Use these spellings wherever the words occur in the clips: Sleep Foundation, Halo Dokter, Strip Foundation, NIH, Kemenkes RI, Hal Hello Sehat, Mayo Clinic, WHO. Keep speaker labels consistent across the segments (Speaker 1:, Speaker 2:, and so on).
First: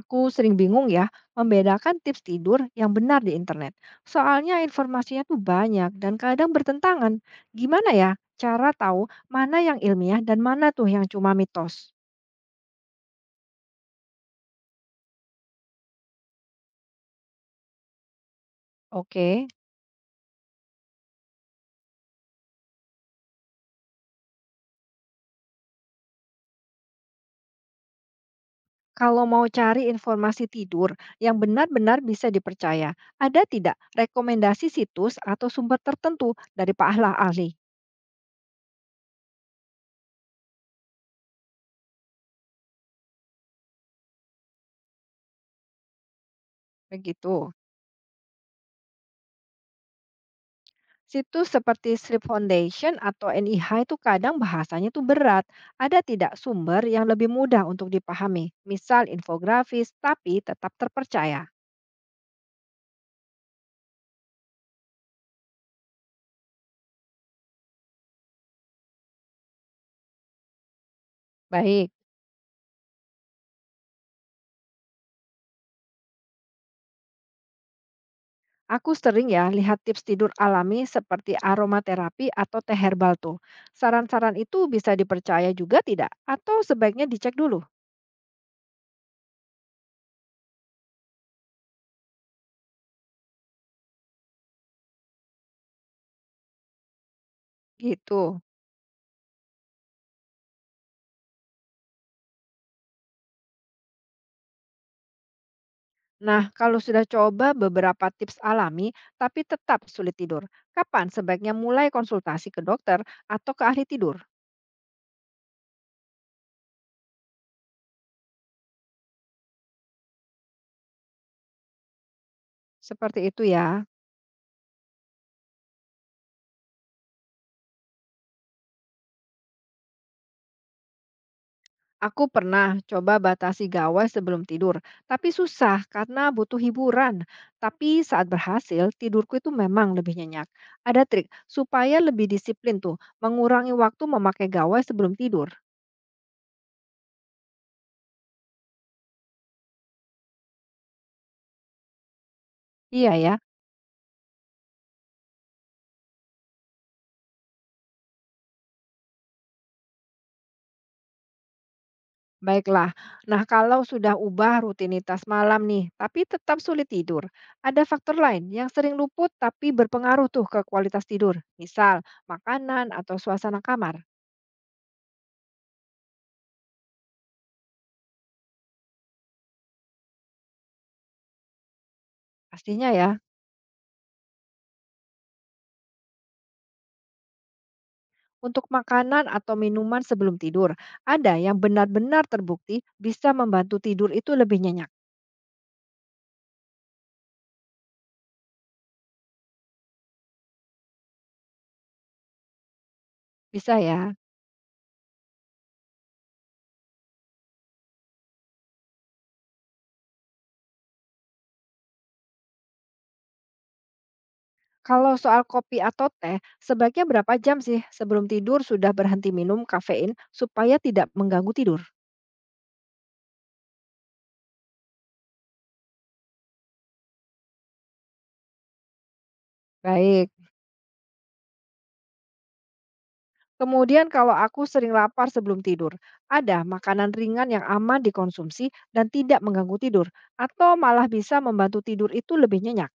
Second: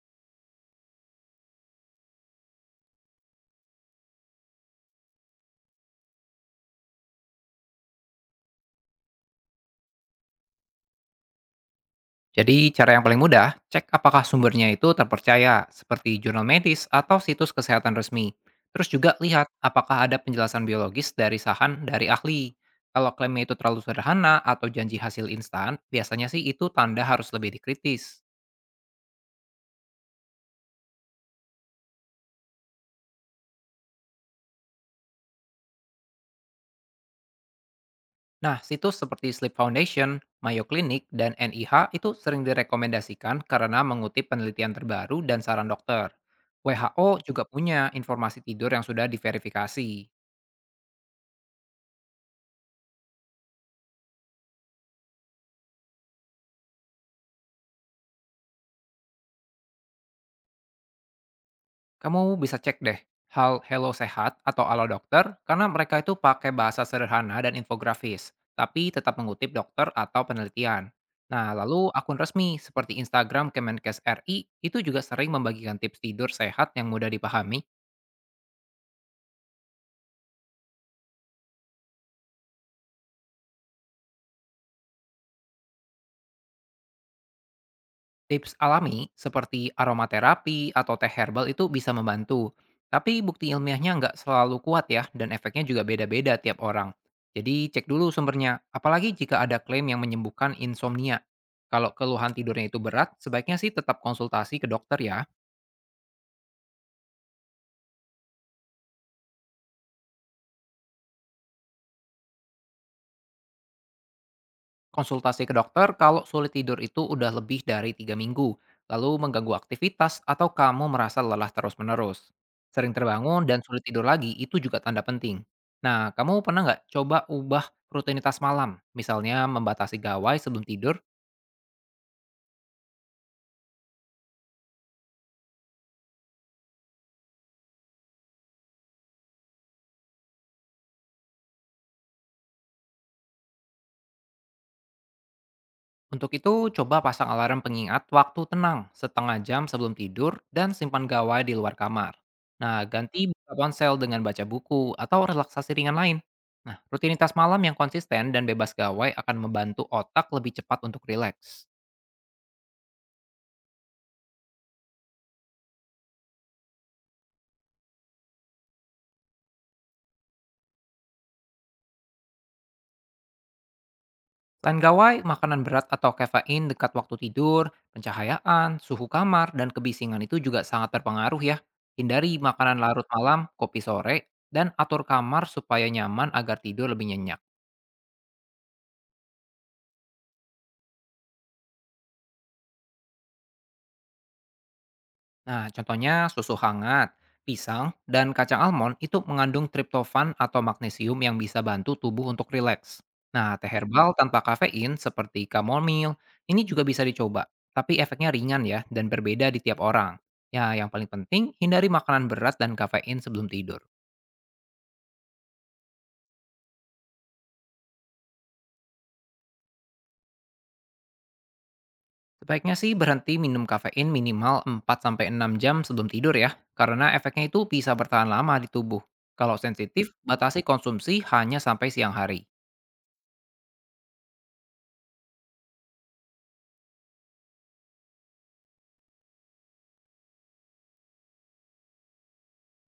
Speaker 1: Aku sering bingung ya membedakan tips tidur yang benar di internet. Soalnya informasinya tuh banyak dan kadang bertentangan. Gimana ya cara tahu mana yang ilmiah dan mana tuh yang cuma mitos?
Speaker 2: Jadi, cara yang paling mudah, cek apakah sumbernya itu terpercaya, seperti jurnal medis atau situs kesehatan resmi. Terus juga
Speaker 1: Oke,
Speaker 2: lihat apakah ada penjelasan biologis dari sahan dari ahli. Kalau klaimnya itu terlalu sederhana atau janji hasil instan, biasanya sih itu tanda harus lebih dikritis.
Speaker 1: kalau mau cari informasi tidur yang benar-benar bisa dipercaya, ada tidak rekomendasi situs atau sumber tertentu dari Pak ahli?
Speaker 2: Nah, situs seperti Sleep Foundation, Mayo Clinic, dan NIH itu sering direkomendasikan karena mengutip penelitian terbaru dan saran dokter. WHO juga
Speaker 1: Begitu.
Speaker 2: punya informasi tidur yang sudah diverifikasi.
Speaker 1: Situs seperti Strip Foundation atau NIH itu kadang bahasanya tuh berat. Ada tidak sumber yang lebih mudah untuk dipahami? Misal infografis, tapi tetap terpercaya.
Speaker 2: Kamu bisa cek deh Hello Sehat atau Halo Dokter karena mereka itu pakai bahasa sederhana dan infografis, tapi tetap mengutip dokter atau penelitian. Nah,
Speaker 1: Baik,
Speaker 2: lalu akun resmi seperti Instagram Kemenkes RI itu juga sering membagikan tips tidur sehat yang mudah dipahami.
Speaker 1: aku sering ya lihat tips tidur alami seperti aromaterapi atau teh herbal tuh. Saran-saran itu bisa dipercaya juga tidak? Atau sebaiknya dicek dulu?
Speaker 2: Tips alami seperti aromaterapi atau teh herbal itu bisa membantu, tapi bukti ilmiahnya nggak selalu kuat ya dan efeknya juga beda-beda tiap orang. Jadi cek dulu
Speaker 1: Gitu.
Speaker 2: sumbernya, apalagi jika ada klaim yang menyembuhkan insomnia. Kalau keluhan tidurnya itu berat, sebaiknya sih tetap konsultasi ke dokter ya.
Speaker 1: Nah, kalau sudah coba beberapa tips alami tapi tetap sulit tidur, kapan sebaiknya mulai konsultasi ke dokter atau ke ahli tidur?
Speaker 2: Konsultasi ke dokter kalau sulit tidur itu udah lebih dari tiga minggu, lalu mengganggu aktivitas atau kamu merasa lelah terus-menerus. Sering
Speaker 1: Seperti itu
Speaker 2: terbangun dan sulit
Speaker 1: ya.
Speaker 2: tidur lagi itu juga tanda penting. Nah, kamu pernah nggak coba ubah rutinitas malam? Misalnya membatasi gawai sebelum tidur.
Speaker 1: Aku pernah coba batasi gawai sebelum tidur, tapi susah karena butuh hiburan. Tapi saat berhasil, tidurku itu memang lebih nyenyak. Ada trik supaya lebih disiplin tuh, mengurangi waktu memakai gawai sebelum tidur.
Speaker 2: Untuk itu, coba pasang alarm pengingat waktu tenang setengah jam sebelum tidur dan simpan gawai di luar kamar. Nah,
Speaker 1: Iya
Speaker 2: ganti
Speaker 1: ya,
Speaker 2: buka ponsel dengan baca buku atau relaksasi ringan lain. Nah, rutinitas malam yang konsisten dan bebas gawai akan membantu otak lebih cepat untuk rileks.
Speaker 1: baiklah. Nah, kalau sudah ubah rutinitas malam nih, tapi tetap sulit tidur. Ada faktor lain yang sering luput tapi berpengaruh tuh ke kualitas tidur. Misal, makanan atau suasana kamar.
Speaker 2: Selain gawai, makanan berat atau kafein dekat waktu tidur, pencahayaan, suhu kamar, dan kebisingan itu juga sangat terpengaruh ya. Hindari makanan
Speaker 1: Pastinya
Speaker 2: larut
Speaker 1: ya.
Speaker 2: malam, kopi sore, dan atur kamar supaya nyaman agar tidur lebih nyenyak.
Speaker 1: Untuk makanan atau minuman sebelum tidur, ada yang benar-benar terbukti bisa membantu tidur itu lebih nyenyak.
Speaker 2: Nah, contohnya susu hangat, pisang, dan kacang almond itu mengandung triptofan atau magnesium yang bisa bantu tubuh untuk rileks. Nah, teh
Speaker 1: Bisa
Speaker 2: herbal
Speaker 1: ya.
Speaker 2: tanpa kafein seperti chamomile ini juga bisa dicoba, tapi efeknya ringan ya dan berbeda di tiap orang. Ya, yang paling penting hindari makanan berat dan kafein sebelum tidur.
Speaker 1: Kalau soal kopi atau teh, sebaiknya berapa jam sih sebelum tidur sudah berhenti minum kafein supaya tidak mengganggu tidur?
Speaker 2: Sebaiknya sih berhenti minum kafein minimal empat sampai enam jam sebelum tidur ya, karena efeknya itu bisa bertahan lama di tubuh. Kalau sensitif,
Speaker 1: Baik.
Speaker 2: batasi konsumsi hanya sampai siang hari.
Speaker 1: Kemudian kalau aku sering lapar sebelum tidur, ada makanan ringan yang aman dikonsumsi dan tidak mengganggu tidur, atau malah bisa membantu tidur itu lebih nyenyak.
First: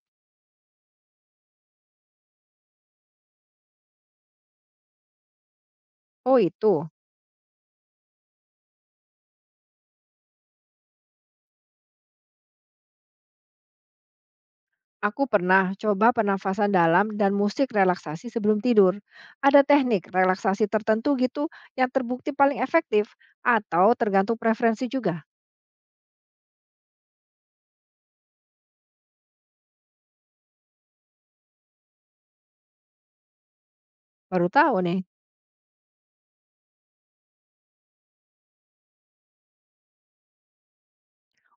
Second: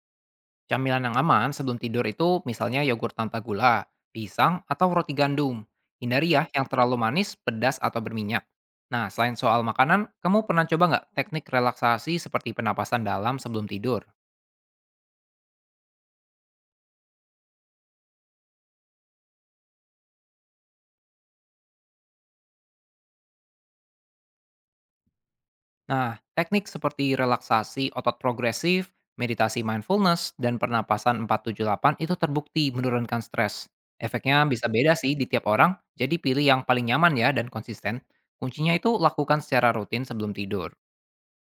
Speaker 2: Camilan yang aman sebelum tidur itu misalnya yogurt tanpa gula, pisang, atau roti gandum. Hindari
Speaker 1: Oh
Speaker 2: ya yang
Speaker 1: itu.
Speaker 2: terlalu manis, pedas, atau berminyak. Nah, selain soal makanan, kamu pernah coba nggak teknik relaksasi seperti penapasan dalam sebelum tidur?
Speaker 1: Aku pernah coba pernafasan dalam dan musik relaksasi sebelum tidur. Ada teknik relaksasi tertentu gitu yang terbukti paling efektif atau tergantung preferensi juga.
Speaker 2: Nah, teknik seperti relaksasi otot progresif, meditasi mindfulness, dan pernapasan 478 itu terbukti menurunkan stres. Efeknya
Speaker 1: Baru
Speaker 2: bisa
Speaker 1: tahu
Speaker 2: beda
Speaker 1: nih,
Speaker 2: sih di tiap orang, jadi pilih yang paling nyaman ya dan konsisten. Kuncinya itu lakukan secara rutin sebelum tidur.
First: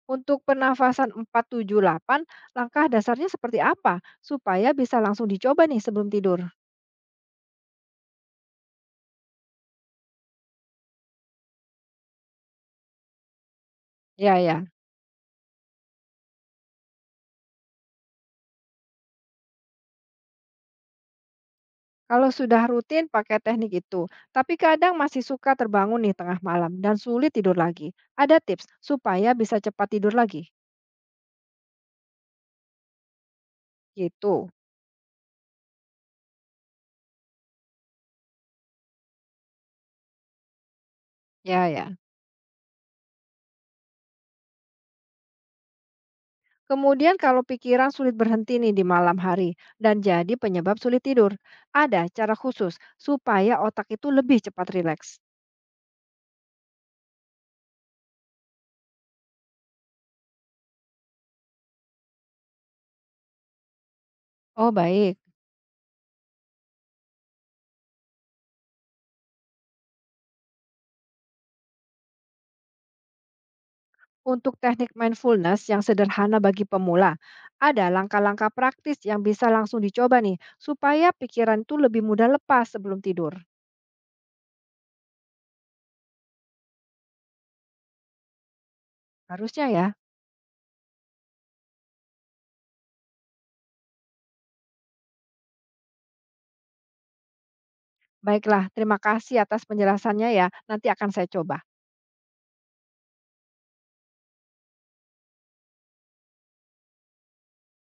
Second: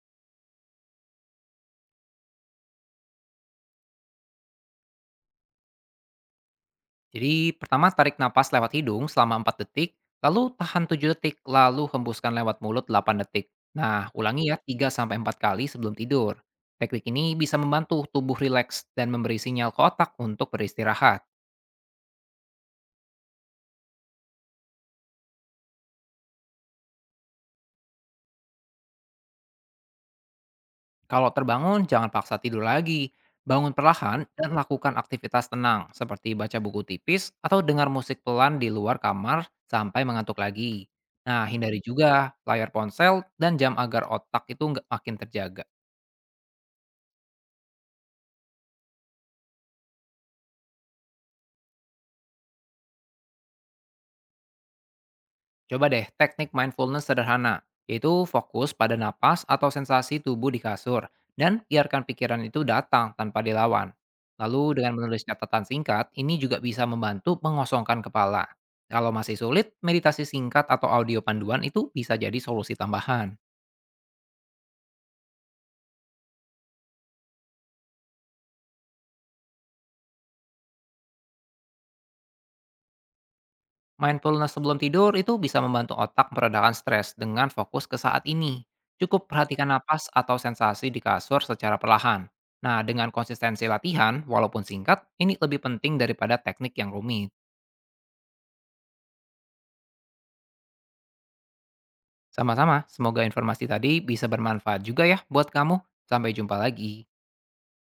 Speaker 1: untuk pernafasan 478, langkah dasarnya seperti apa supaya bisa langsung dicoba nih sebelum tidur?
Speaker 2: Jadi pertama tarik napas lewat hidung selama 4 detik, lalu tahan 7 detik, lalu hembuskan lewat mulut 8 detik. Nah,
Speaker 1: Ya
Speaker 2: ulangi ya
Speaker 1: ya,
Speaker 2: tiga sampai empat kali sebelum tidur. Teknik ini bisa membantu tubuh rileks dan memberi sinyal ke otak untuk beristirahat.
Speaker 1: kalau sudah rutin pakai teknik itu, tapi kadang masih suka terbangun nih tengah malam dan sulit tidur lagi. Ada tips supaya bisa cepat tidur lagi?
Speaker 2: Kalau terbangun, jangan paksa tidur lagi. Bangun perlahan
Speaker 1: Gitu.
Speaker 2: dan lakukan aktivitas tenang seperti baca buku tipis atau dengar musik pelan di luar kamar sampai mengantuk lagi. Nah,
Speaker 1: Ya
Speaker 2: hindari
Speaker 1: ya.
Speaker 2: juga layar ponsel dan jam agar otak itu nggak makin terjaga.
Speaker 1: Kemudian kalau pikiran sulit berhenti nih di malam hari dan jadi penyebab sulit tidur, ada cara khusus supaya otak itu lebih cepat rileks.
Speaker 2: Coba deh teknik mindfulness sederhana, yaitu fokus pada napas atau sensasi tubuh di kasur, dan biarkan pikiran itu datang tanpa dilawan.
Speaker 1: Oh,
Speaker 2: Lalu dengan
Speaker 1: baik.
Speaker 2: menulis catatan singkat, ini juga bisa membantu mengosongkan kepala. Kalau masih sulit, meditasi singkat atau audio panduan itu bisa jadi solusi tambahan.
Speaker 1: Untuk teknik mindfulness yang sederhana bagi pemula, ada langkah-langkah praktis yang bisa langsung dicoba nih supaya pikiran itu lebih mudah lepas sebelum tidur.
Speaker 2: Mindfulness sebelum tidur itu bisa membantu otak meredakan stres dengan fokus ke saat ini. Cukup
Speaker 1: Harusnya
Speaker 2: perhatikan
Speaker 1: ya.
Speaker 2: napas atau sensasi di kasur secara perlahan. Nah, dengan konsistensi latihan, walaupun singkat, ini lebih penting daripada teknik yang rumit.
Speaker 1: Baiklah, terima kasih atas penjelasannya ya. Nanti akan saya coba.
Speaker 2: Sama-sama, semoga informasi tadi bisa bermanfaat juga ya buat kamu. Sampai jumpa lagi.